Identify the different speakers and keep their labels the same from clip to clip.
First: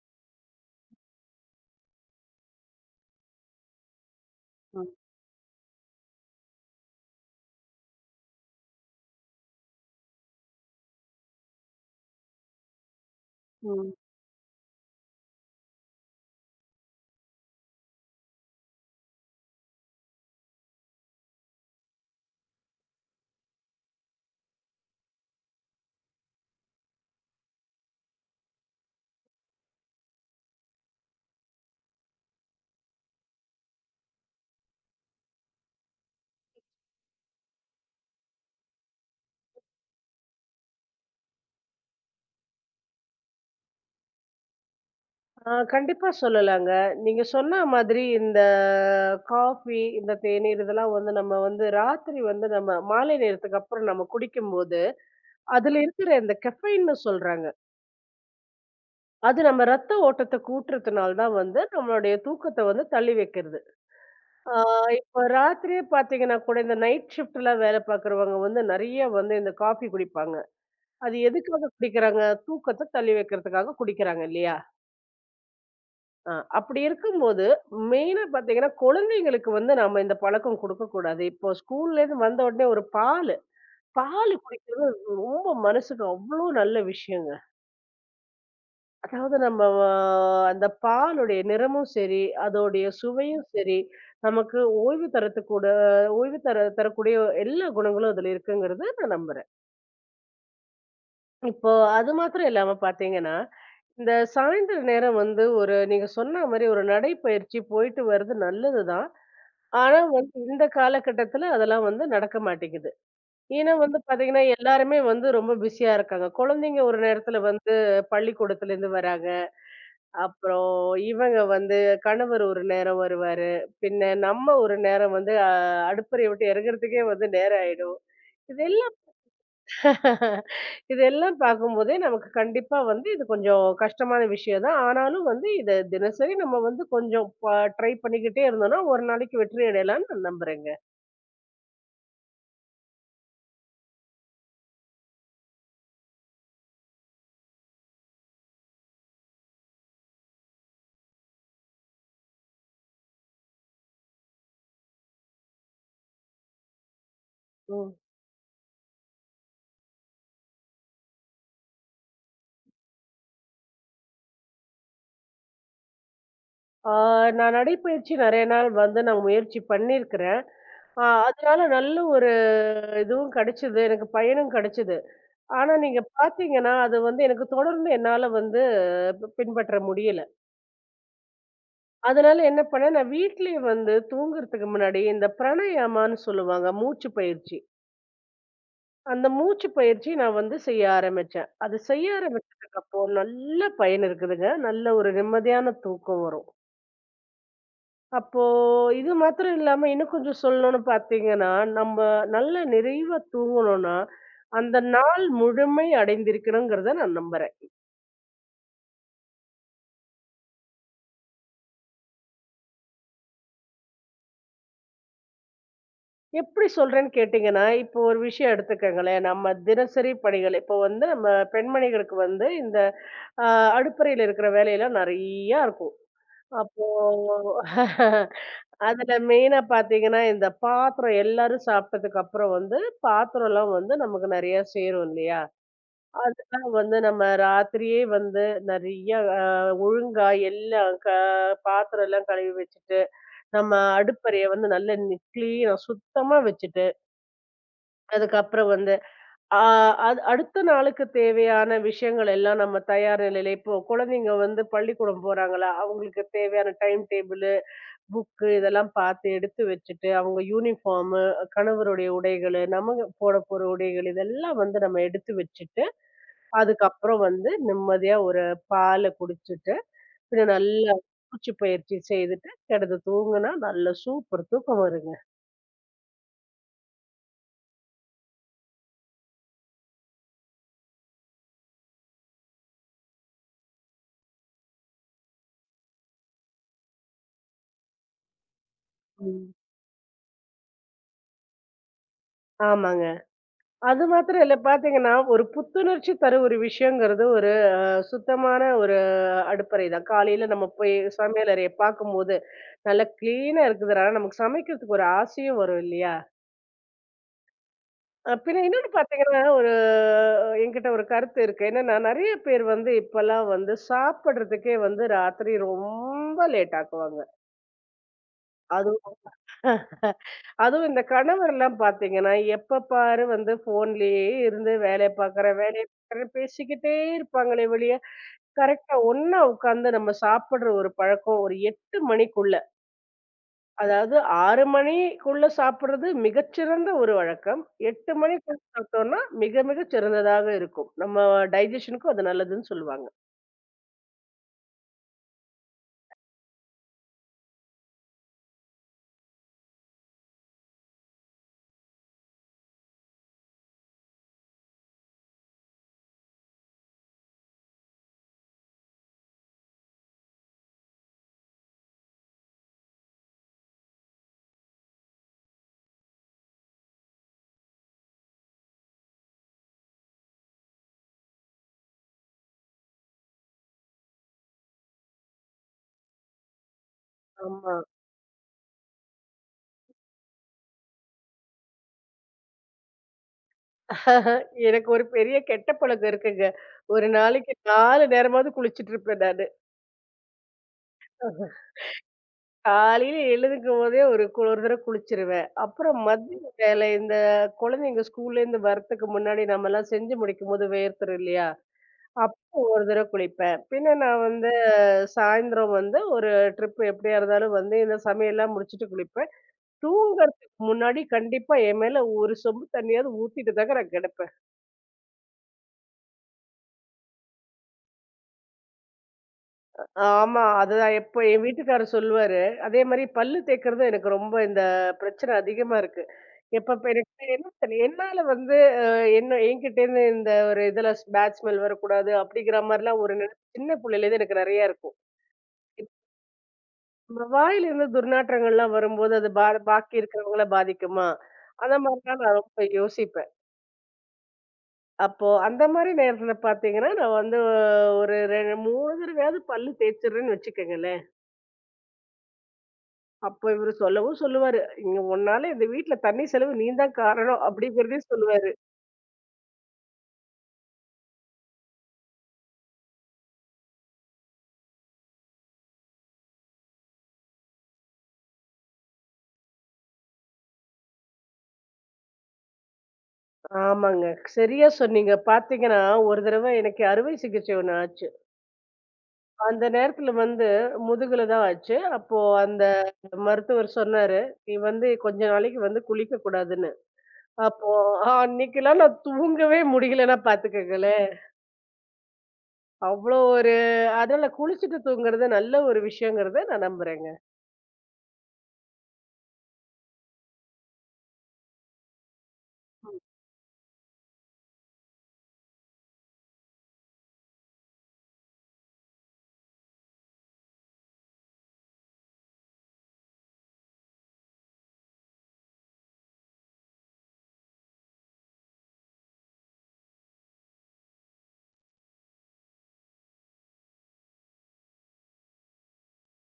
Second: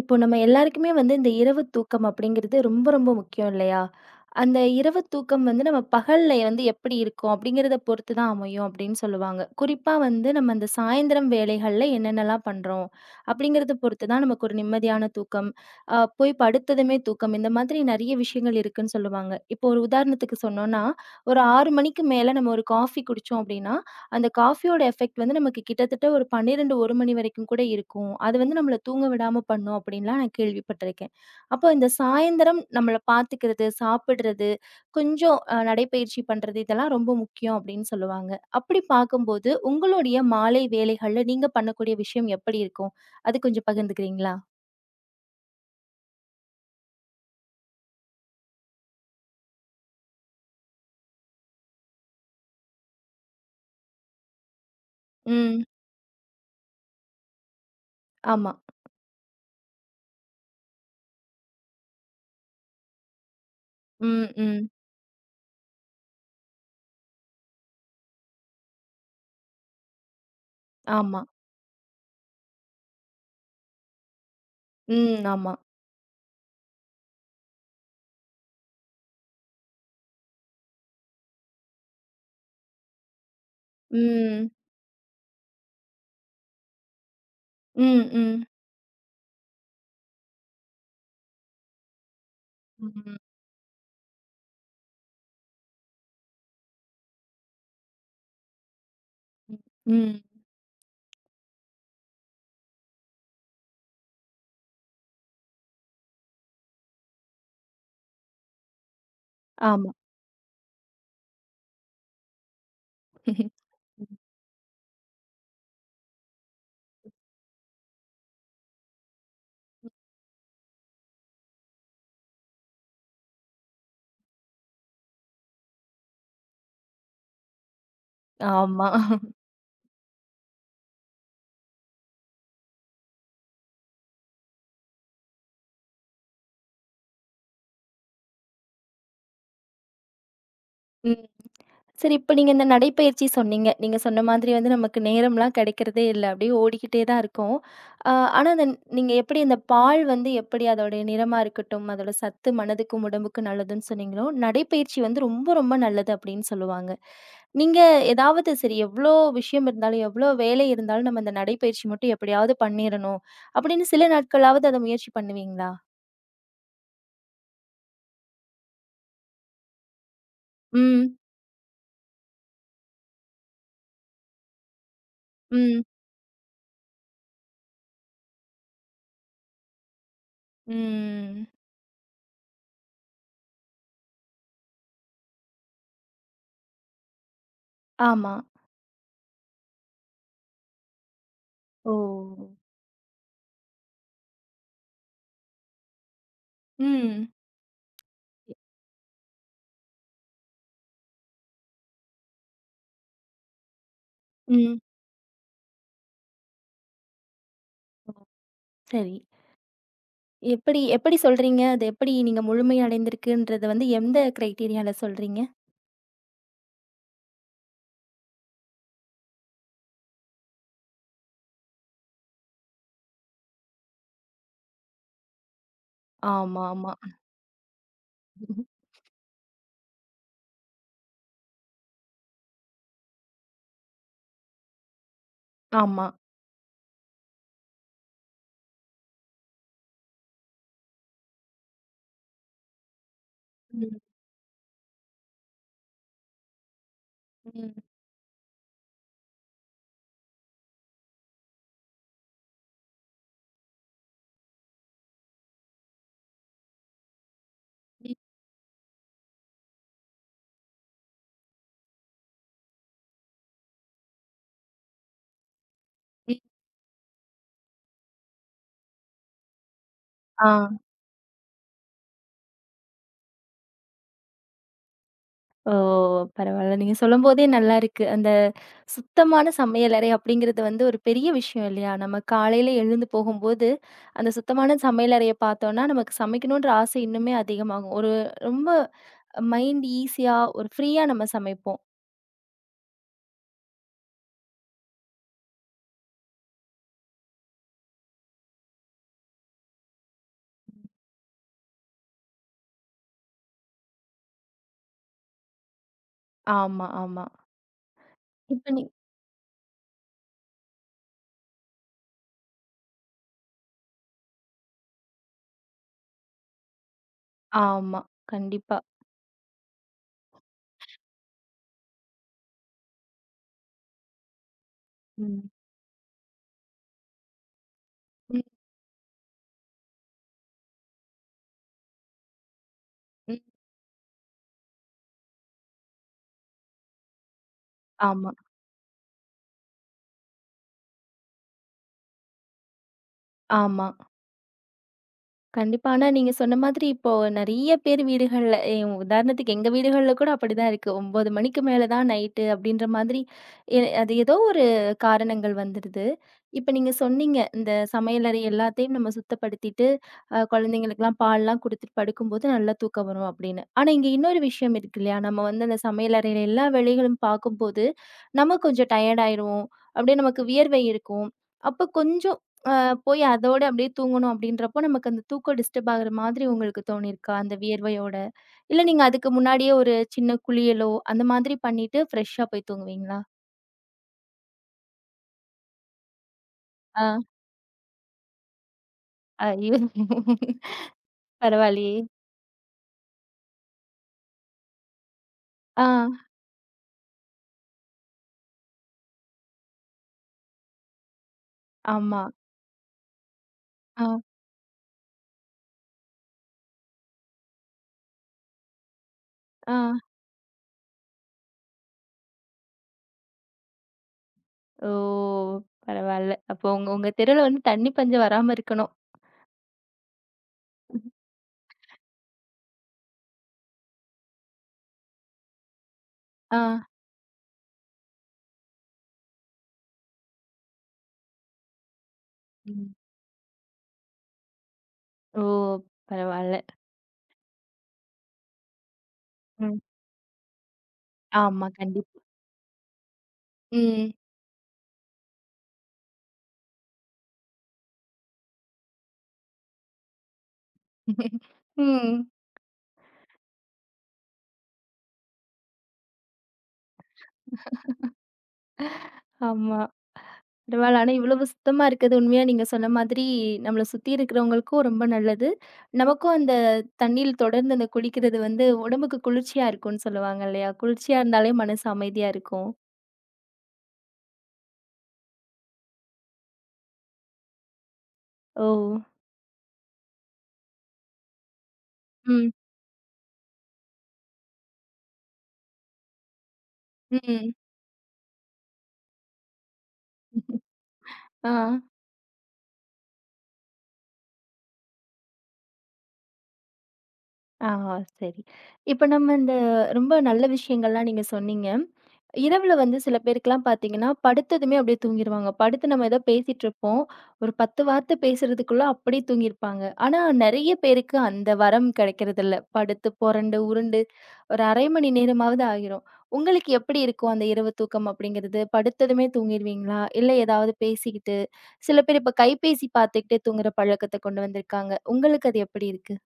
Speaker 1: இப்போ நம்ம எல்லாருக்குமே வந்து இந்த இரவு தூக்கம் அப்படிங்கிறது ரொம்ப ரொம்ப முக்கியம் இல்லையா? அந்த
Speaker 2: ம்,
Speaker 1: இரவு தூக்கம் வந்து நம்ம பகல்ல வந்து எப்படி இருக்கும் அப்படிங்கிறத பொறுத்து தான் அமையும் அப்படின்னு சொல்லுவாங்க. குறிப்பா வந்து நம்ம அந்த சாயந்திரம் வேலைகள்ல என்னென்னலாம் பண்றோம் அப்படிங்கிறத
Speaker 2: ம்.
Speaker 1: பொறுத்து தான் நமக்கு ஒரு நிம்மதியான தூக்கம், போய் படுத்ததுமே தூக்கம் இந்த மாதிரி நிறைய விஷயங்கள் இருக்குன்னு சொல்லுவாங்க. இப்போ ஒரு உதாரணத்துக்கு சொன்னோம்னா, ஒரு 6 மணிக்கு மேல நம்ம ஒரு காஃபி குடிச்சோம் அப்படின்னா, அந்த காஃபியோட எஃபெக்ட் வந்து நமக்கு கிட்டத்தட்ட ஒரு 12, 1 மணி வரைக்கும் கூட இருக்கும். அது வந்து நம்மள தூங்க விடாம பண்ணும் அப்படின்லாம் நான் கேள்விப்பட்டிருக்கேன். அப்போ இந்த சாயந்தரம் நம்மள பார்த்துக்கிறது, சாப்பிடுறது, கொஞ்சம் நடைப்பயிற்சி பண்றது இதெல்லாம் ரொம்ப முக்கியம் அப்படின்னு சொல்லுவாங்க. அப்படி பார்க்கும்போது உங்களுடைய மாலை வேலைகள்ல நீங்க பண்ணக்கூடிய விஷயம் எப்படி இருக்கும்? அது கொஞ்சம் பகிர்ந்துக்கிறீங்களா?
Speaker 2: ஆ, கண்டிப்பா சொல்லலாங்க. நீங்க சொன்ன மாதிரி இந்த காஃபி, இந்த தேநீர் இதெல்லாம் வந்து நம்ம வந்து ராத்திரி வந்து நம்ம மாலை நேரத்துக்கு அப்புறம் நம்ம குடிக்கும்போது,
Speaker 1: ம்.
Speaker 2: அதுல இருக்கிற இந்த கெஃபைன்னு சொல்றாங்க.
Speaker 1: ஆமா.
Speaker 2: அது நம்ம ரத்த ஓட்டத்த கூட்டுறதுனால தான் வந்து நம்மளுடைய தூக்கத்த வந்து தள்ளி வைக்கிறது.
Speaker 1: ம்,
Speaker 2: ஆ,
Speaker 1: ம்.
Speaker 2: இப்ப ராத்திரியே பார்த்தீங்கன்னா கூட இந்த நைட் ஷிஃப்ட்லாம் வேலை பார்க்குறவங்க வந்து நெறைய வந்து இந்த காஃபி குடிப்பாங்க. அது
Speaker 1: ஆமா.
Speaker 2: எதுக்காக குடிக்கிறாங்க? தூக்கத்த தள்ளி வைக்கிறதுக்காக குடிக்கிறாங்க இல்லையா?
Speaker 1: ம். ஆமா.
Speaker 2: அ அப்படி இருக்கும்போது, மெயினா பார்த்தீங்கன்னா, குழந்தைங்களுக்கு வந்து நம்ம இந்த பழக்கம் குடுக்கக்கூடாது. இப்போ ஸ்கூல்லேருந்து வந்த உடனே ஒரு பாலு, பாலு
Speaker 1: ம்.
Speaker 2: குடிக்கிறது ரொம்ப மனசுக்கு அவ்ளோ நல்ல விஷயங்க.
Speaker 1: ம், ம்.
Speaker 2: அதாவது நம்ம அ அந்த பாலுடைய நிறமும் சரி, அதோடைய
Speaker 1: ம்.
Speaker 2: சுவையும் சரி, நமக்கு ஓய்வு தரத்துக்கூட ஓய்வு தரக்கூடிய எல்லா குணங்களும் அதில இருக்குங்கிறத நான் நம்புறேன்.
Speaker 1: ம். ம்.
Speaker 2: இப்போ அது மாத்திரம் இல்லாம பார்த்தீங்கன்னா, இந்த சாயந்தர நேரம் வந்து ஒரு நீங்க சொன்ன மாரி ஒரு நடைப்பயிற்சி போயிட்டு வர்றது நல்லது தான்.
Speaker 1: ஆமா.
Speaker 2: ஆனா வந்து இந்த காலகட்டத்துல அதெல்லாம் வந்து நடக்க மாட்டேங்குது. ஏன்னா வந்து பாத்தீங்கன்னா, எல்லாருமே வந்து ரொம்ப பிஸியா இருக்காங்க. குழந்தைங்க ஒரு நேரத்துல வந்து பள்ளிக்கூடத்துலேருந்து வராங்க. அப்புறம் இவங்க வந்து கணவர் ஒரு நேரம் வருவாரு. பின்ன நம்ம ஒரு நேரம் வந்து அடுப்பறைய விட்டு இறங்குறதுக்கே வந்து நேரம் ஆயிடும்.
Speaker 1: ஆமா.
Speaker 2: இதெல்லாம் இதெல்லாம் பார்க்கும்போதே நமக்கு கண்டிப்பா வந்து இது கொஞ்சம் கஷ்டமான விஷயம் தான். ஆனாலும் வந்து இத தினசரி நம்ம வந்து கொஞ்சம் ட்ரை பண்ணிக்கிட்டே இருந்தோம்னா, ஒரு நாளைக்கு வெற்றி அடையலாம்ன்னு நான் நம்புறேங்க.
Speaker 1: ம். சரி, இப்ப நீங்க இந்த நடைப்பயிற்சி சொன்னீங்க. நீங்க சொன்ன மாதிரி வந்து நமக்கு நேரம்லாம் கிடைக்கிறதே இல்ல. அப்படியே ஓடிக்கிட்டே தான் இருக்கும். அ ஆனா அந்த நீங்க எப்படி இந்த பால் வந்து எப்படி அதோடைய நிறமா இருக்கட்டும், அதோட சத்து மனதுக்கும், உடம்புக்கும் நல்லதுன்னு சொன்னீங்களோ, நடைப்பயிற்சி வந்து ரொம்ப ரொம்ப நல்லது அப்படின்னு சொல்லுவாங்க. நீங்க
Speaker 2: ம்.
Speaker 1: ஏதாவது சரி எவ்ளோ விஷயம் இருந்தாலும், எவ்ளோ வேலை இருந்தாலும் நம்ம இந்த நடைப்பயிற்சி மட்டும் எப்படியாவது பண்ணிறணும் அப்படின்னு சில நாட்களாவது அத முயற்சி பண்ணுவீங்களா?
Speaker 2: ஆ, நான் நடைப்பயிற்சி நெறைய நாள் வந்து நான் முயற்சி பண்ணியிருக்கிறேன். ஆ,
Speaker 1: ம்.
Speaker 2: அதனால நல்ல ஒரு இதுவும் கிடைச்சது. எனக்கு பயனும் கிடைச்சது. ஆனா
Speaker 1: ம்.
Speaker 2: நீங்க பார்த்தீங்கன்னா, அது வந்து எனக்கு தொடர்ந்து என்னால வந்து பின்பற்ற முடியல.
Speaker 1: ம்.
Speaker 2: அதனால என்ன பண்ணேன், நான் வீட்லயே வந்து தூங்குறதுக்கு முன்னாடி இந்த பிராணாயாமான்னு சொல்லுவாங்க. மூச்சு பயிற்சி.
Speaker 1: ஆமா.
Speaker 2: அந்த மூச்சு பயிற்சி நான் வந்து செய்ய ஆரம்பிச்சேன். அது
Speaker 1: ஓ!
Speaker 2: செய்ய ஆரம்பிச்சதுக்கு அப்போ நல்ல பயன் இருக்குதுங்க. நல்ல ஒரு நிம்மதியான தூக்கம் வரும்.
Speaker 1: ம்.
Speaker 2: அப்போ இது மாத்திரம் இல்லாம இன்னும் கொஞ்சம் சொல்லணும்னு பார்த்தீங்கன்னா, நம்ம நல்ல நிறைவா தூங்கணும்னா,
Speaker 1: ம்.
Speaker 2: அந்த நாள் முழுமை அடைந்திருக்கணுங்கிறத நான் நம்புறேன்.
Speaker 1: சரி. எப்படி எப்படி சொல்றீங்க? அது எப்படி நீங்க முழுமை அடைந்திருக்குன்றத வந்து எந்த கிரைட்டீரியால சொல்றீங்க?
Speaker 2: எப்படி சொல்றேன்னு கேட்டீங்கன்னா, இப்போ ஒரு விஷயம் எடுத்துக்கங்களேன். நம்ம தினசரி பணிகள் இப்போ வந்து நம்ம பெண்மணிகளுக்கு வந்து இந்த அ அடுப்பறையில இருக்கிற வேலையெல்லாம் நெறையா இருக்கும்.
Speaker 1: ஆமா,
Speaker 2: அப்போ
Speaker 1: ஆமா.
Speaker 2: அதுல மெயினா பார்த்தீங்கன்னா, இந்த பாத்திரம் எல்லாரும் சாப்பிட்டதுக்கு அப்புறம் வந்து பாத்திரம்லாம் வந்து நமக்கு நெறையா சேரும் இல்லையா?
Speaker 1: ஆமா.
Speaker 2: வந்து நம்ம ராத்திரியே வந்து நெறைய அ ஒழுங்கா எல்லாம் பாத்திரம் எல்லாம் கழுவி வச்சுட்டு, நம்ம
Speaker 1: ம்,
Speaker 2: அடுப்பறைய வந்து நல்ல கிளீனா சுத்தமா வச்சுட்டு,
Speaker 1: ம்,
Speaker 2: அதுக்கப்புறம் வந்து ஆ, அது அடுத்த நாளுக்கு தேவையான விஷயங்கள் எல்லாம் நம்ம தயார் நிலையில இப்போ குழந்தைங்க வந்து பள்ளிக்கூடம் போறாங்களா, அவங்களுக்கு தேவையான டைம் டேபிளு,
Speaker 1: ம்,
Speaker 2: புக்கு இதெல்லாம் பாத்து எடுத்து வச்சுட்டு, அவங்க யூனிஃபார்மு, கணவருடைய உடைகளு, நம்ம போட போற உடைகள் இதெல்லாம் வந்து நம்ம எடுத்து வச்சுட்டு
Speaker 1: ம்.
Speaker 2: அதுக்கப்புறம் வந்து நிம்மதியா ஒரு பால குடிச்சுட்டு,
Speaker 1: ஆ.
Speaker 2: பின்ன நல்லா மூச்சு பயிற்சி செய்துட்டு கிடந்து தூங்குனா, நல்ல சூப்பர் தூக்கம் வருங்க.
Speaker 1: ஓ! பரவால்ல. நீங்க சொல்லும்போதே நல்லாருக்கு. அந்த சுத்தமான சமையலறை அப்படிங்கிறது வந்து ஒரு பெரிய விஷயம் இல்லையா? நம்ம காலையில எழுந்து போகும்போது, அந்த சுத்தமான சமையலறைய பார்த்தோம்னா, நமக்கு சமைக்கணுன்ற ஆசை இன்னுமே அதிகமாகும். ஒரு ரொம்ப
Speaker 2: ம்.
Speaker 1: மைண்ட் ஈஸியா, ஒரு ஃப்ரீயா நம்ம சமைப்போம்.
Speaker 2: ஆமாங்க. அது மாத்திரம் இல்ல பார்த்தீங்கன்னா, ஒரு புத்துணர்ச்சி தர ஒரு விஷயங்கிறது ஒரு அ சுத்தமான ஒரு அடுப்பறை தான். காலையில நம்ம போய் சமையலறைய பார்க்கும்போது, நல்லா கிளீனா இருக்குதுறனால நமக்கு சமைக்கிறதுக்கு ஒரு ஆசையும் வரும் இல்லையா?
Speaker 1: ஆமா, ஆமா.
Speaker 2: அ பின்ன
Speaker 1: இப்ப நீ
Speaker 2: இன்னொன்னு பார்த்தீங்கன்னா, ஒரு என்கிட்ட ஒரு கருத்து இருக்கு. என்னன்னா, நெறைய பேர் வந்து இப்பல்லாம் வந்து சாப்பிடுறதுக்கே வந்து ராத்திரி ரொம்ப லேட் ஆக்குவாங்க.
Speaker 1: ஆமா. கண்டிப்பா.
Speaker 2: அதுவும் அதுவும் இந்த கணவர்லாம் பார்த்தீங்கன்னா, எப்ப பாரு வந்து ஃபோன்லயே இருந்து வேலைய
Speaker 1: ம்.
Speaker 2: பார்க்குறேன், வேலைய பார்க்குறேன்னு பேசிக்கிட்டே இருப்பாங்களே வெளிய,
Speaker 1: ம்,
Speaker 2: கரெக்ட்டா ஒண்ணா உட்காந்து நம்ம சாப்பிடுற ஒரு பழக்கம் ஒரு 8 மணிக்குள்ள
Speaker 1: ம்.
Speaker 2: அதாவது 6 மணிக்குள்ள சாப்பிடுறது மிகச்சிறந்த ஒரு வழக்கம். 8
Speaker 1: ஆமா,
Speaker 2: மணிக்குள்ள சாப்பிட்டோம்னா, மிக மிக சிறந்ததாக இருக்கும். நம்ம டைஜஷனுக்கும் அது நல்லதுன்னு சொல்லுவாங்க.
Speaker 1: ஆமா. கண்டிப்பா. ஆனா நீங்க சொன்ன மாதிரி இப்போ நெறைய பேர் வீடுகள்ல உதாரணத்துக்கு எங்க வீடுகள்ல கூட அப்படிதான் இருக்கு. 9 மணிக்கு மேல தான் நைட்டு அப்படின்ற மாதிரி எ அது ஏதோ ஒரு காரணங்கள் வந்துடுது. இப்ப நீங்க சொன்னீங்க, இந்த சமையலறை எல்லாத்தையும் நம்ம சுத்தப்படுத்திட்டு, குழந்தைங்களுக்கெல்லாம் பால்லாம் குடுத்துட்டு படுக்கும்போது நல்லா தூக்கம் வரும் அப்படின்னு. ஆனா இங்க இன்னொரு விஷயம் இருக்கு இல்லையா? நம்ம வந்து அந்த சமையலறையில எல்லா வேலைகளும் பார்க்கும்போது, நம்ம கொஞ்சம் டயர்ட் ஆயிருவோம். அப்படியே நமக்கு வியர்வை இருக்கும். அப்ப கொஞ்சம் அ போய் அதோட அப்படியே தூங்கணும் அப்படின்றப்போ, நமக்கு அந்த தூக்கம் டிஸ்டர்ப் ஆகுற மாதிரி உங்களுக்கு தோணியிருக்கா? அந்த
Speaker 2: ஆமா.
Speaker 1: வியர்வையோட. இல்ல நீங்க அதுக்கு முன்னாடியே ஒரு சின்ன குளியலோ, அந்த மாதிரி பண்ணிட்டு ஃப்ரெஷ்ஷா போய் தூங்குவீங்களா?
Speaker 2: எனக்கு ஒரு பெரிய கெட்ட பழக்கம் இருக்குங்க. ஒரு
Speaker 1: ஆ.
Speaker 2: நாளைக்கு 4 நேரமாவது குளிச்சுட்டு இருப்பேன் நானு.
Speaker 1: ஐயோ! பரவாயில்லையே.
Speaker 2: காலையில எழுந்துக்கும்போதே ஒரு ஒரு தடவ குளிச்சுருவேன்.
Speaker 1: ஆ.
Speaker 2: அப்புறம் மதிய வேலை இந்த குழந்தைங்க ஸ்கூல்லேருந்து வரத்துக்கு முன்னாடி நம்மலாம் செஞ்சு முடிக்கும்போது வேர்த்துரும் இல்லையா?
Speaker 1: ஆமா.
Speaker 2: அப்போ ஒரு தடவ குளிப்பேன். பின்ன
Speaker 1: ஆ.
Speaker 2: நான் வந்து சாயந்தரம் வந்து ஒரு ட்ரிப் எப்படியா இருந்தாலும் வந்து இந்த சமையல்லாம் முடிச்சுட்டு குளிப்பேன்.
Speaker 1: ஆ.
Speaker 2: தூங்குறதுக்கு முன்னாடி கண்டிப்பா என் மேல ஒரு சொம்பு தண்ணியாவது ஊத்திட்டு தாங்க நான் கெடப்பேன்.
Speaker 1: ஓ! பரவால்ல. அப்போ உங்க உங்க தெருவுல வந்து தண்ணி பஞ்சம் வராம இருக்கணும்.
Speaker 2: ஆமா. அதுதான் எப்ப என் வீட்டுக்காரர் சொல்லுவாரு. அதே மாரி பல்லு தேய்க்கிறதும் எனக்கு ரொம்ப இந்த பிரச்சனை அதிகமா இருக்கு.
Speaker 1: ஆ.
Speaker 2: எப்பப்ப எனக்கு என்ன தெரியல என்னால வந்து அ என்ன என்கிட்டேருந்து இந்த ஒரு இதுல பேட் ஸ்மெல் வரக்கூடாது அப்படிங்கிற
Speaker 1: ம்.
Speaker 2: மாரிலாம் ஒரு நினை சின்ன புள்ளையிலேருந்து எனக்கு நெறைய இருக்கும்.
Speaker 1: ஓ! பரவால்ல.
Speaker 2: நம்ம வாயிலிருந்து துர்நாற்றங்கள்லாம் வரும்போது, அது
Speaker 1: ம்.
Speaker 2: பாக்கி இருக்கிறவங்கள பாதிக்குமா?
Speaker 1: ஆமா.
Speaker 2: அந்த
Speaker 1: கண்டிப்பா.
Speaker 2: மாதிரிலாம் நான் ரொம்ப யோசிப்பேன்.
Speaker 1: ம்.
Speaker 2: அப்போ அந்த மாரி நேரத்துல பாத்தீங்கன்னா, நான் வந்து ஒரு 3 தடவையாவது பல்லு தேய்ச்சுடுறேன்னு வச்சுக்கங்களேன்.
Speaker 1: ம்.
Speaker 2: அப்போ இவரு சொல்லவும் சொல்லுவாரு, "இங்க உன்னால இந்த வீட்ல தண்ணி செலவு நீ தான் காரணம்" அப்படிங்கிறதையும் சொல்லுவாரு.
Speaker 1: ஆமா. பரவால்ல. ஆனா இவ்வளவு சுத்தமா இருக்கிறது உண்மையா நீங்க சொன்ன மாதிரி நம்மள சுத்தி இருக்கிறவங்களுக்கும் ரொம்ப நல்லது. நமக்கும் அந்த தண்ணீர் தொடர்ந்து அந்த குடிக்கிறது வந்து உடம்புக்கு குளிர்ச்சியா இருக்கும்னு சொல்லுவாங்க இல்லையா? குளிர்ச்சியா இருந்தாலே மனசு அமைதியா இருக்கும்.
Speaker 2: ஆமாங்க. சரியா சொன்னீங்க. பாத்தீங்கன்னா, ஒரு தடவ எனக்கு அறுவை சிகிச்சை ஒண்ணு ஆச்சு.
Speaker 1: ஓ!
Speaker 2: அந்த நேரத்துல வந்து முதுகுல தான் ஆச்சு. அப்போ
Speaker 1: ம்.
Speaker 2: அந்த மருத்துவர் சொன்னாரு, "நீ வந்து கொஞ்ச நாளைக்கு வந்து குளிக்கக்கூடாதுன்னு."
Speaker 1: ம்.
Speaker 2: அப்போ அன்னைக்கெல்லாம் நான் தூங்கவே முடியலன்னா பாத்துக்கங்களேன்.
Speaker 1: ஆ.
Speaker 2: அவ்ளோ ஒரு அதனால குளிச்சுட்டு தூங்குறது நல்ல ஒரு விஷயங்கிறத நான் நம்புறேங்க.
Speaker 1: ஆ சரி. இப்ப நம்ம இந்த ரொம்ப நல்ல விஷயங்கள்லாம் நீங்க சொன்னீங்க. இரவுல வந்து சில பேருக்குலாம் பார்த்தீங்கன்னா, படுத்ததுமே அப்படியே தூங்கிருவாங்க. படுத்து நம்ம ஏதோ பேசிட்டுருப்போம். ஒரு 10 வார்த்தை பேசுறதுக்குள்ள அப்படியே தூங்கியிருப்பாங்க. ஆனா நெறைய பேருக்கு அந்த வரம் கிடைக்கிறதில்ல. படுத்து புரண்டு, உருண்டு ஒரு 1/2 மணி நேரமாவது ஆகிரும். உங்களுக்கு எப்படி இருக்கும் அந்த இரவு தூக்கம் அப்படிங்கிறது? படுத்ததுமே தூங்கிருவீங்களா? இல்ல ஏதாவது பேசிக்கிட்டு சில பேர் இப்ப கைபேசி பார்த்துக்கிட்டே தூங்குற பழக்கத்த கொண்டு வந்திருக்காங்க. உங்களுக்கு அது எப்படி இருக்கு?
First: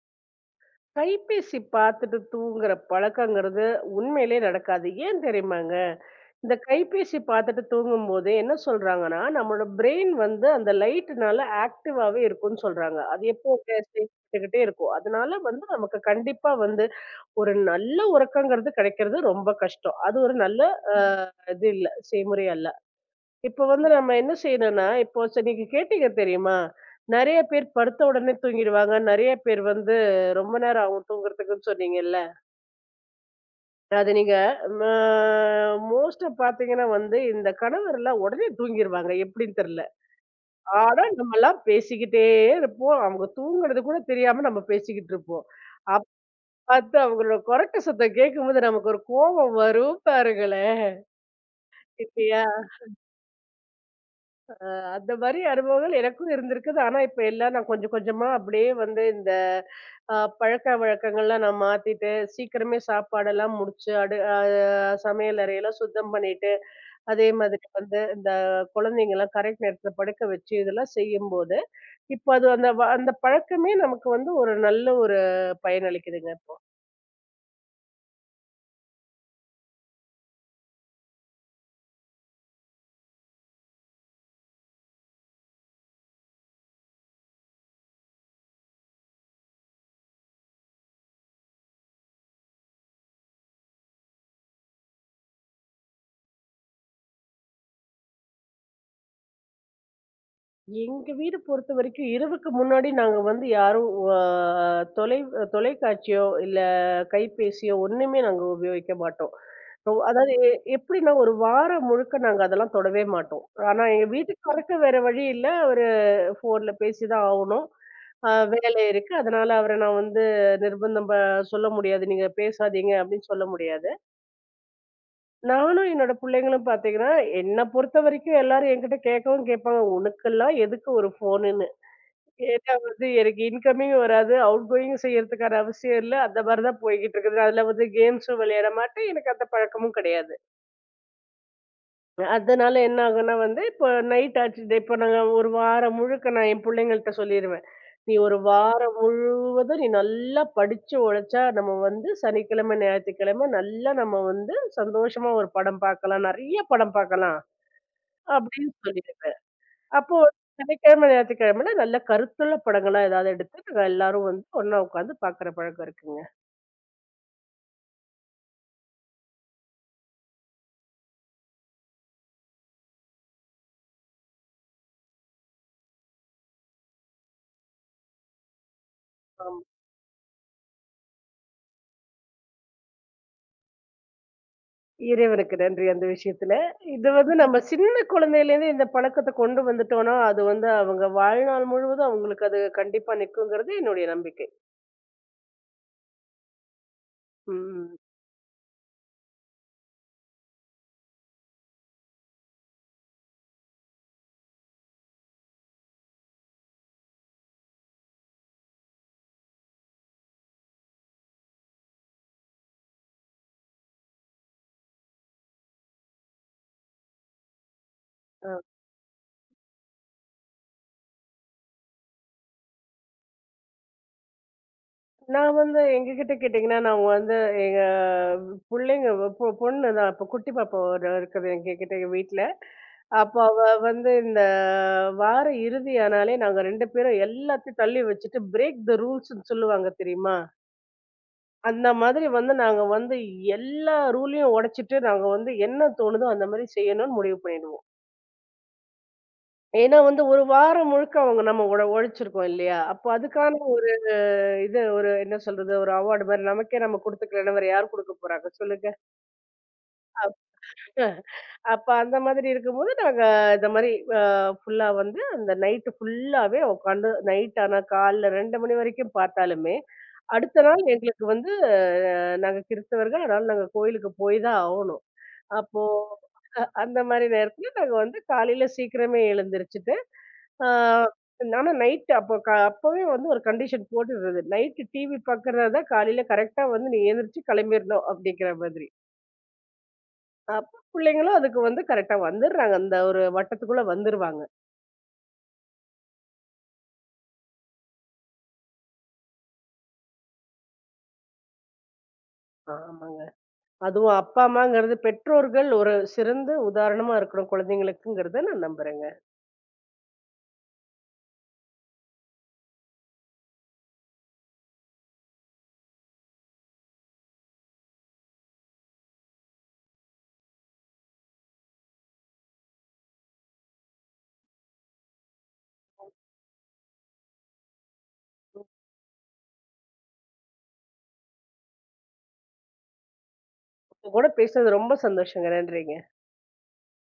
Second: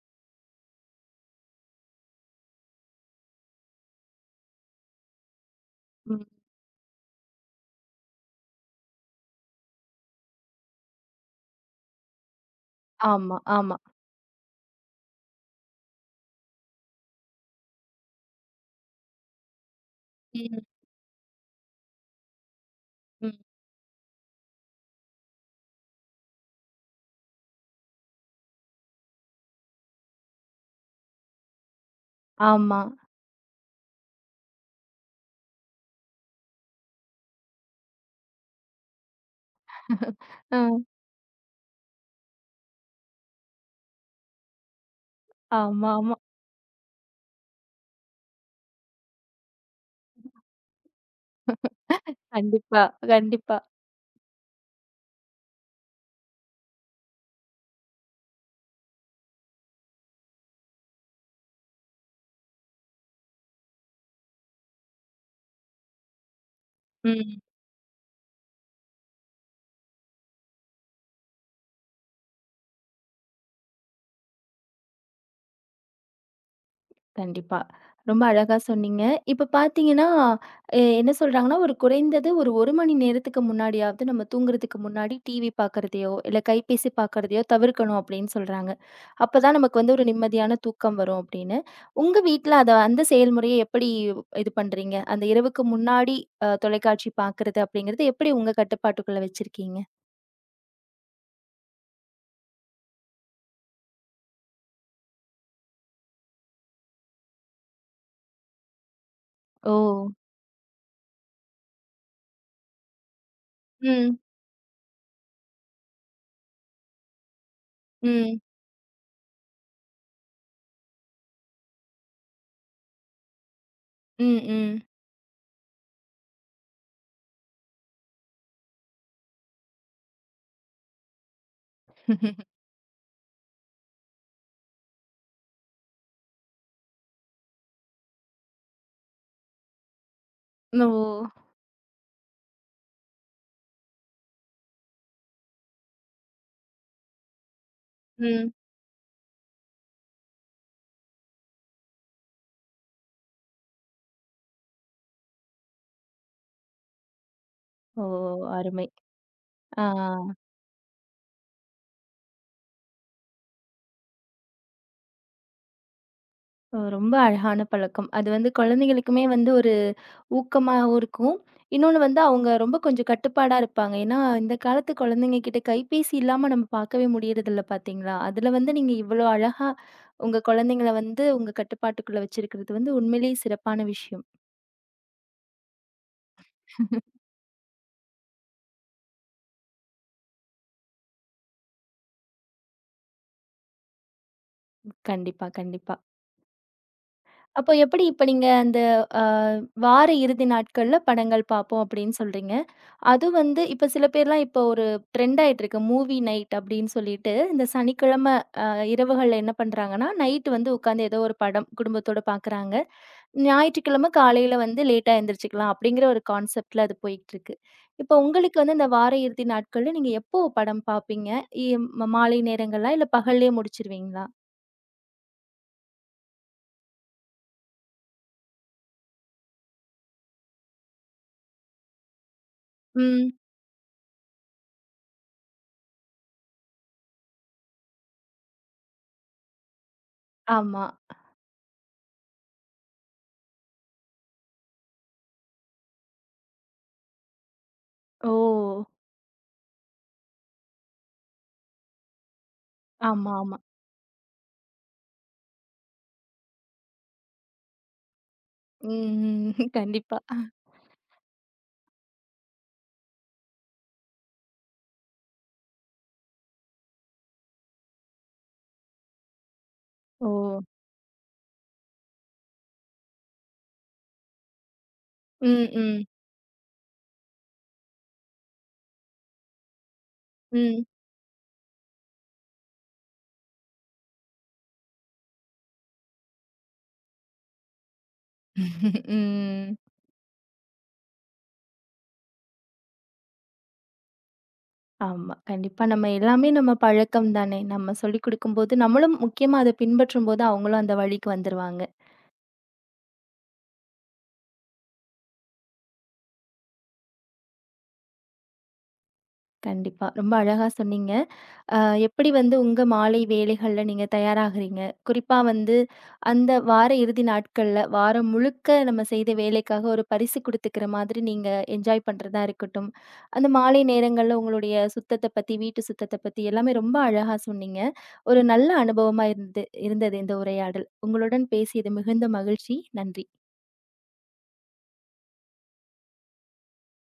Speaker 2: கைபேசி பாத்துட்டு தூங்குற பழக்கங்கிறது உண்மையிலேயே நடக்காது. ஏன் தெரியுமாங்க?
Speaker 1: ம்.
Speaker 2: இந்த கைபேசி பார்த்துட்டு தூங்கும்போது என்ன சொல்றாங்கன்னா, நம்மளோட பிரெயின் வந்து அந்த லைட்னால ஆக்டிவாவே இருக்கும்ன்னு சொல்றாங்க. அது
Speaker 1: ஆமா, ஆமா.
Speaker 2: எப்பவுமே சேமிச்சுக்கிட்டே இருக்கும். அதனால வந்து நமக்கு கண்டிப்பா வந்து ஒரு நல்ல உறக்கங்கிறது கிடைக்கிறது ரொம்ப கஷ்டம். அது ஒரு
Speaker 1: ம்,
Speaker 2: நல்ல அ ம். இது இல்ல, செய்முறை அல்ல.
Speaker 1: ம்.
Speaker 2: இப்ப வந்து நம்ம என்ன செய்யணும்னா, இப்போ நீங்க கேட்டீங்க தெரியுமா? நெறைய பேர் படுத்த உடனே தூங்கிடுவாங்க. நெறைய பேர் வந்து ரொம்ப நேரம் ஆகும் தூங்குறதுக்குன்னு சொன்னீங்கல்ல.
Speaker 1: ஆமா.
Speaker 2: அது நீங்க ம மோஸ்ட்டா பார்த்தீங்கன்னா வந்து, இந்த கணவர்லாம் உடனே தூங்கிருவாங்க. எப்படின்னு தெரியல.
Speaker 1: அ.
Speaker 2: ஆனா, நம்மலாம் பேசிக்கிட்டே இருப்போம். அவங்க தூங்குறது கூட தெரியாம நம்ம பேசிக்கிட்டு இருப்போம்.
Speaker 1: ஆமா,
Speaker 2: அப்ப
Speaker 1: ஆமா.
Speaker 2: பார்த்து அவங்களோட கொரட்ட சத்தம் கேட்கும்போது நமக்கு ஒரு கோபம் வரும் பாருங்களேன். இல்லையா?
Speaker 1: கண்டிப்பா, கண்டிப்பா.
Speaker 2: அந்த மாரி அனுபவங்கள் எனக்கும் இருந்திருக்குது. ஆனா, இப்ப எல்லாம் நான் கொஞ்சம் கொஞ்சமா அப்படியே வந்து இந்த பழக்கவழக்கங்கள்லாம் நான் மாத்திட்டு, சீக்கிரமே சாப்பாடெல்லாம் முடிச்சு, அடு அ சமையல் அறையெல்லாம் சுத்தம் பண்ணிட்டு, அதே
Speaker 1: ம்.
Speaker 2: மாதிரி வந்து இந்த குழந்தைங்கலாம் கரெக்ட் நேரத்துல படுக்க வச்சு இதெல்லாம் செய்யும்போது, இப்ப அது அந்த அந்த பழக்கமே நமக்கு வந்து ஒரு நல்ல ஒரு பயனளிக்குதுங்க.
Speaker 1: கண்டிப்பா. ரொம்ப அழகா சொன்னீங்க. இப்ப பார்த்தீங்கன்னா, என்ன சொல்றாங்கன்னா, ஒரு குறைந்தது ஒரு 1 மணி நேரத்துக்கு முன்னாடியாவது நம்ம தூங்குறதுக்கு முன்னாடி டிவி பார்க்கறதையோ, இல்ல கைபேசி பார்க்கறதையோ தவிர்க்கணும் அப்படின்னு சொல்றாங்க. அப்பதான் நமக்கு வந்து ஒரு நிம்மதியான தூக்கம் வரும் அப்படின்னு. உங்க வீட்ல அத அந்த செயல்முறைய எப்படி இது பண்றீங்க? அந்த இரவுக்கு முன்னாடி தொலைக்காட்சி பார்க்கறது அப்படிங்கிறது எப்படி உங்க கட்டுப்பாட்டுக்குள்ள வச்சிருக்கீங்க?
Speaker 2: எங்க வீடு பொறுத்த வரைக்கும் இரவுக்கு முன்னாடி நாங்க வந்து யாரும் அ தொலை தொலைக்காட்சியோ, இல்ல கைபேசியோ ஒண்ணுமே நாங்க உபயோகிக்க மாட்டோம்.
Speaker 1: ஓ!
Speaker 2: அதாவது எப்படின்னா ஒரு வாரம் முழுக்க நாங்க அதெல்லாம் தொடவே மாட்டோம். ஆனா எங்க
Speaker 1: ம்,
Speaker 2: வீட்டுக்காருக்கு வேற வழி இல்ல. அவரு ஃபோன்ல பேசிதான் ஆவணும். அ
Speaker 1: ம்.
Speaker 2: வேலை இருக்கு. அதனால அவர நான் வந்து நிர்பந்தம் சொல்ல முடியாது. நீங்க பேசாதீங்க அப்படின்னு சொல்ல முடியாது.
Speaker 1: ம், ம்.
Speaker 2: நானும் என்னோட புள்ளைங்களும் பார்த்தீங்கன்னா, என்ன பொறுத்த வரைக்கும் எல்லாரும் என்கிட்ட கேட்கவும் கேட்பாங்க. உனக்கெல்லாம் எதுக்கு ஒரு ஃபோனு? ஏன்னா வந்து எனக்கு இன்கமிங் வராது. அவுட்கோயிங்கும் செய்யறதுக்கான அவசியம் இல்ல. அந்த மாரி தான் போய்க்கிட்டு இருக்குது. அதுல வந்து கேம்ஸும் விளையாட மாட்டேன். எனக்கு அந்த பழக்கமும் கிடையாது.
Speaker 1: ஓ!
Speaker 2: அதனால என்ன ஆகும்னா வந்து, இப்போ நைட் ஆச்சு. இப்போ நாங்க ஒரு வாரம் முழுக்க நான் என் பிள்ளைங்கள்ட்ட சொல்லிருவேன். "நீ ஒரு
Speaker 1: ம்.
Speaker 2: வாரம் முழுவதும் நீ நல்லா படிச்சு உழைச்சா, நம்ம வந்து சனிக்கிழமை, ஞாயிற்றுக்கிழமை நல்லா நம்ம வந்து சந்தோஷமா ஒரு படம் பார்க்கலாம். நெறைய படம் பார்க்கலாம்."
Speaker 1: ஓ!
Speaker 2: அப்படின்னு
Speaker 1: அருமை.
Speaker 2: சொல்லிருவேன்.
Speaker 1: ஆ.
Speaker 2: அப்போ சனிக்கிழமை, ஞாயிற்றுக்கிழமைனா நல்ல கருத்துள்ள படங்களா ஏதாவது எடுத்து நாங்க எல்லாரும் வந்து ஒண்ணா உட்காந்து பாக்குற பழக்கம் இருக்குங்க.
Speaker 1: ஓ, ரொம்ப அழகான பழக்கம். அது வந்து குழந்தைகளுக்குமே வந்து ஒரு ஊக்கமாவும் இருக்கும். இன்னொன்னு வந்து அவங்க ரொம்ப கொஞ்சம் கட்டுப்பாடா இருப்பாங்க. ஏன்னா, இந்த காலத்து குழந்தைங்க கிட்ட கைபேசி இல்லாம நம்ம பார்க்கவே முடியறதில்ல பார்த்தீங்களா? அதுல வந்து நீங்க இவ்வளோ
Speaker 2: ஆமா.
Speaker 1: அழகா உங்க குழந்தைங்கள வந்து உங்க கட்டுப்பாட்டுக்குள்ள வச்சிருக்கிறது வந்து உண்மையிலேயே சிறப்பான விஷயம்.
Speaker 2: இறைவனுக்கு நன்றி அந்த விஷயத்துல. இது வந்து நம்ம சின்ன குழந்தையிலேருந்து இந்த பழக்கத்த கொண்டு வந்துட்டோம்னா, அது வந்து அவங்க வாழ்நாள் முழுவதும் அவங்களுக்கு அது கண்டிப்பா நிக்குங்கிறது என்னுடைய நம்பிக்கை.
Speaker 1: கண்டிப்பா, கண்டிப்பா. அப்போ
Speaker 2: ம்.
Speaker 1: எப்படி இப்ப நீங்க அந்த அ வார இறுதி நாட்கள்ல படங்கள் பார்ப்போம் அப்படின்னு சொல்றீங்க. அது வந்து இப்ப சில பேர்லாம் இப்போ ஒரு ட்ரெண்ட் ஆயிட்டிருக்கு. மூவி நைட் அப்படின்னு சொல்லிட்டு, இந்த சனிக்கிழமை அ இரவுகள்ல என்ன பண்றாங்கன்னா, நைட் வந்து உட்காந்து ஏதோ ஒரு படம் குடும்பத்தோட பார்க்குறாங்க. ஞாயிற்றுக்கிழமை காலையில வந்து லேட்டா எந்திரிச்சுக்கலாம் அப்படிங்கிற ஒரு கான்செப்ட்ல அது போயிட்டிருக்கு. இப்போ உங்களுக்கு வந்து இந்த வார இறுதி நாட்கள்ல நீங்க எப்போ படம் பார்ப்பீங்க? இ ம மாலை நேரங்களா? இல்ல பகல்லேயே முடிச்சிருவீங்களா?
Speaker 2: நான் வந்து எங்ககிட்ட கேட்டீங்கன்னா, நான் வந்து எங்க புள்ளைங்க பொண்ணு தான். இப்ப குட்டி பாப்பா ஒரு இருக்குது எங்ககிட்ட எங்க வீட்ல.
Speaker 1: ம்.
Speaker 2: அப்போ அவ வந்து இந்த வார இறுதி ஆனாலே நாங்க 2 பேரும் எல்லாத்தையும் தள்ளி வச்சுட்டு, பிரேக் த ரூல்ஸ்ன்னு சொல்லுவாங்க தெரியுமா?
Speaker 1: ஆமா.
Speaker 2: அந்த மாதிரி வந்து நாங்க வந்து எல்லா ரூலையும் உடைச்சிட்டு, நாங்க வந்து என்ன தோணுதோ அந்த மாரி செய்யணும்னு முடிவு பண்ணிடுவோம்.
Speaker 1: ஓ!
Speaker 2: ஏன்னா வந்து 1 வாரம் முழுக்க அவங்க நம்ம உழைச்சிருக்கோம் இல்லையா? அப்போ
Speaker 1: ஆமா,
Speaker 2: அதுக்கான
Speaker 1: ஆமா.
Speaker 2: இது ஒரு என்ன சொல்றது? ஒரு அவார்ட் மாரி நமக்கே நம்ம குடுத்துக்கலன்னா வேற யார் குடுக்க போறாங்க சொல்லுங்க.
Speaker 1: ம், ம். கண்டிப்பா.
Speaker 2: அஹ் அப்ப அந்த மாதிரி இருக்கும்போது நாங்க இந்த மாரி அ ஃபுல்லா வந்து அந்த நைட் ஃபுல்லாவே உட்காந்து நைட் ஆனா காலைல 2 மணி வரைக்கும் பார்த்தாலுமே,
Speaker 1: ஓ!
Speaker 2: அடுத்த நாள் எங்களுக்கு வந்து நாங்க கிறிஸ்தவர்கள். அதனால நாங்க கோயிலுக்கு போய் தான் ஆவணும்.
Speaker 1: ம்,
Speaker 2: அப்போ
Speaker 1: ம்.
Speaker 2: அந்த மாரி நேரத்துல நாங்க வந்து காலையில சீக்கிரமே எழுந்திரிச்சுட்டு, ஆ,
Speaker 1: ம்.
Speaker 2: நானா நைட் அப்போ அப்பவே வந்து ஒரு கண்டிஷன் போட்டுடுறது. நைட்டு டிவி பாக்குறதா இருந்தா காலையில கரெக்ட்டா வந்து நீ எந்திரிச்சு கிளம்பிரணும் அப்படிங்கிற மாதிரி.
Speaker 1: ம்.
Speaker 2: அப்ப பிள்ளைங்களும் அதுக்கு வந்து கரெக்ட்டா வந்துடுறாங்க. அந்த ஒரு வட்டத்துக்குள்ள வந்துருவாங்க.
Speaker 1: ஆமா. கண்டிப்பா. நம்ம எல்லாமே நம்ம பழக்கம் தானே! நம்ம சொல்லிக் குடுக்கும்போது, நம்மளும் முக்கியமா அத பின்பற்றும்போது, அவங்களும் அந்த வழிக்கு வந்துருவாங்க.
Speaker 2: ஆமாங்க. அதுவும் அப்பா, அம்மாங்கிறது பெற்றோர்கள் ஒரு சிறந்த உதாரணமா இருக்கணும் குழந்தைங்களுக்குங்கிறத நான் நம்புறேங்க.
Speaker 1: கண்டிப்பா. ரொம்ப அழகா சொன்னீங்க. அ எப்படி வந்து உங்க மாலை வேலைகள்ல நீங்க தயாராகுறீங்க? குறிப்பா வந்து அந்த வார இறுதி நாட்கள்ல, வாரம் முழுக்க நம்ம செய்த வேலைக்காக ஒரு பரிசு குடுத்துக்கிற மாதிரி நீங்க என்ஜாய் பண்றதா இருக்கட்டும், அந்த மாலை நேரங்கள்ல உங்களுடைய சுத்தத்த பத்தி, வீட்டு சுத்தத்த பத்தி எல்லாமே ரொம்ப அழகா சொன்னீங்க. ஒரு நல்ல அனுபவமா இருந்தது இருந்தது இந்த உரையாடல். உங்களுடன் பேசியது மிகுந்த மகிழ்ச்சி. நன்றி.
Speaker 2: உங்க கூட பேசுனது ரொம்ப சந்தோஷங்க. நன்றிங்க.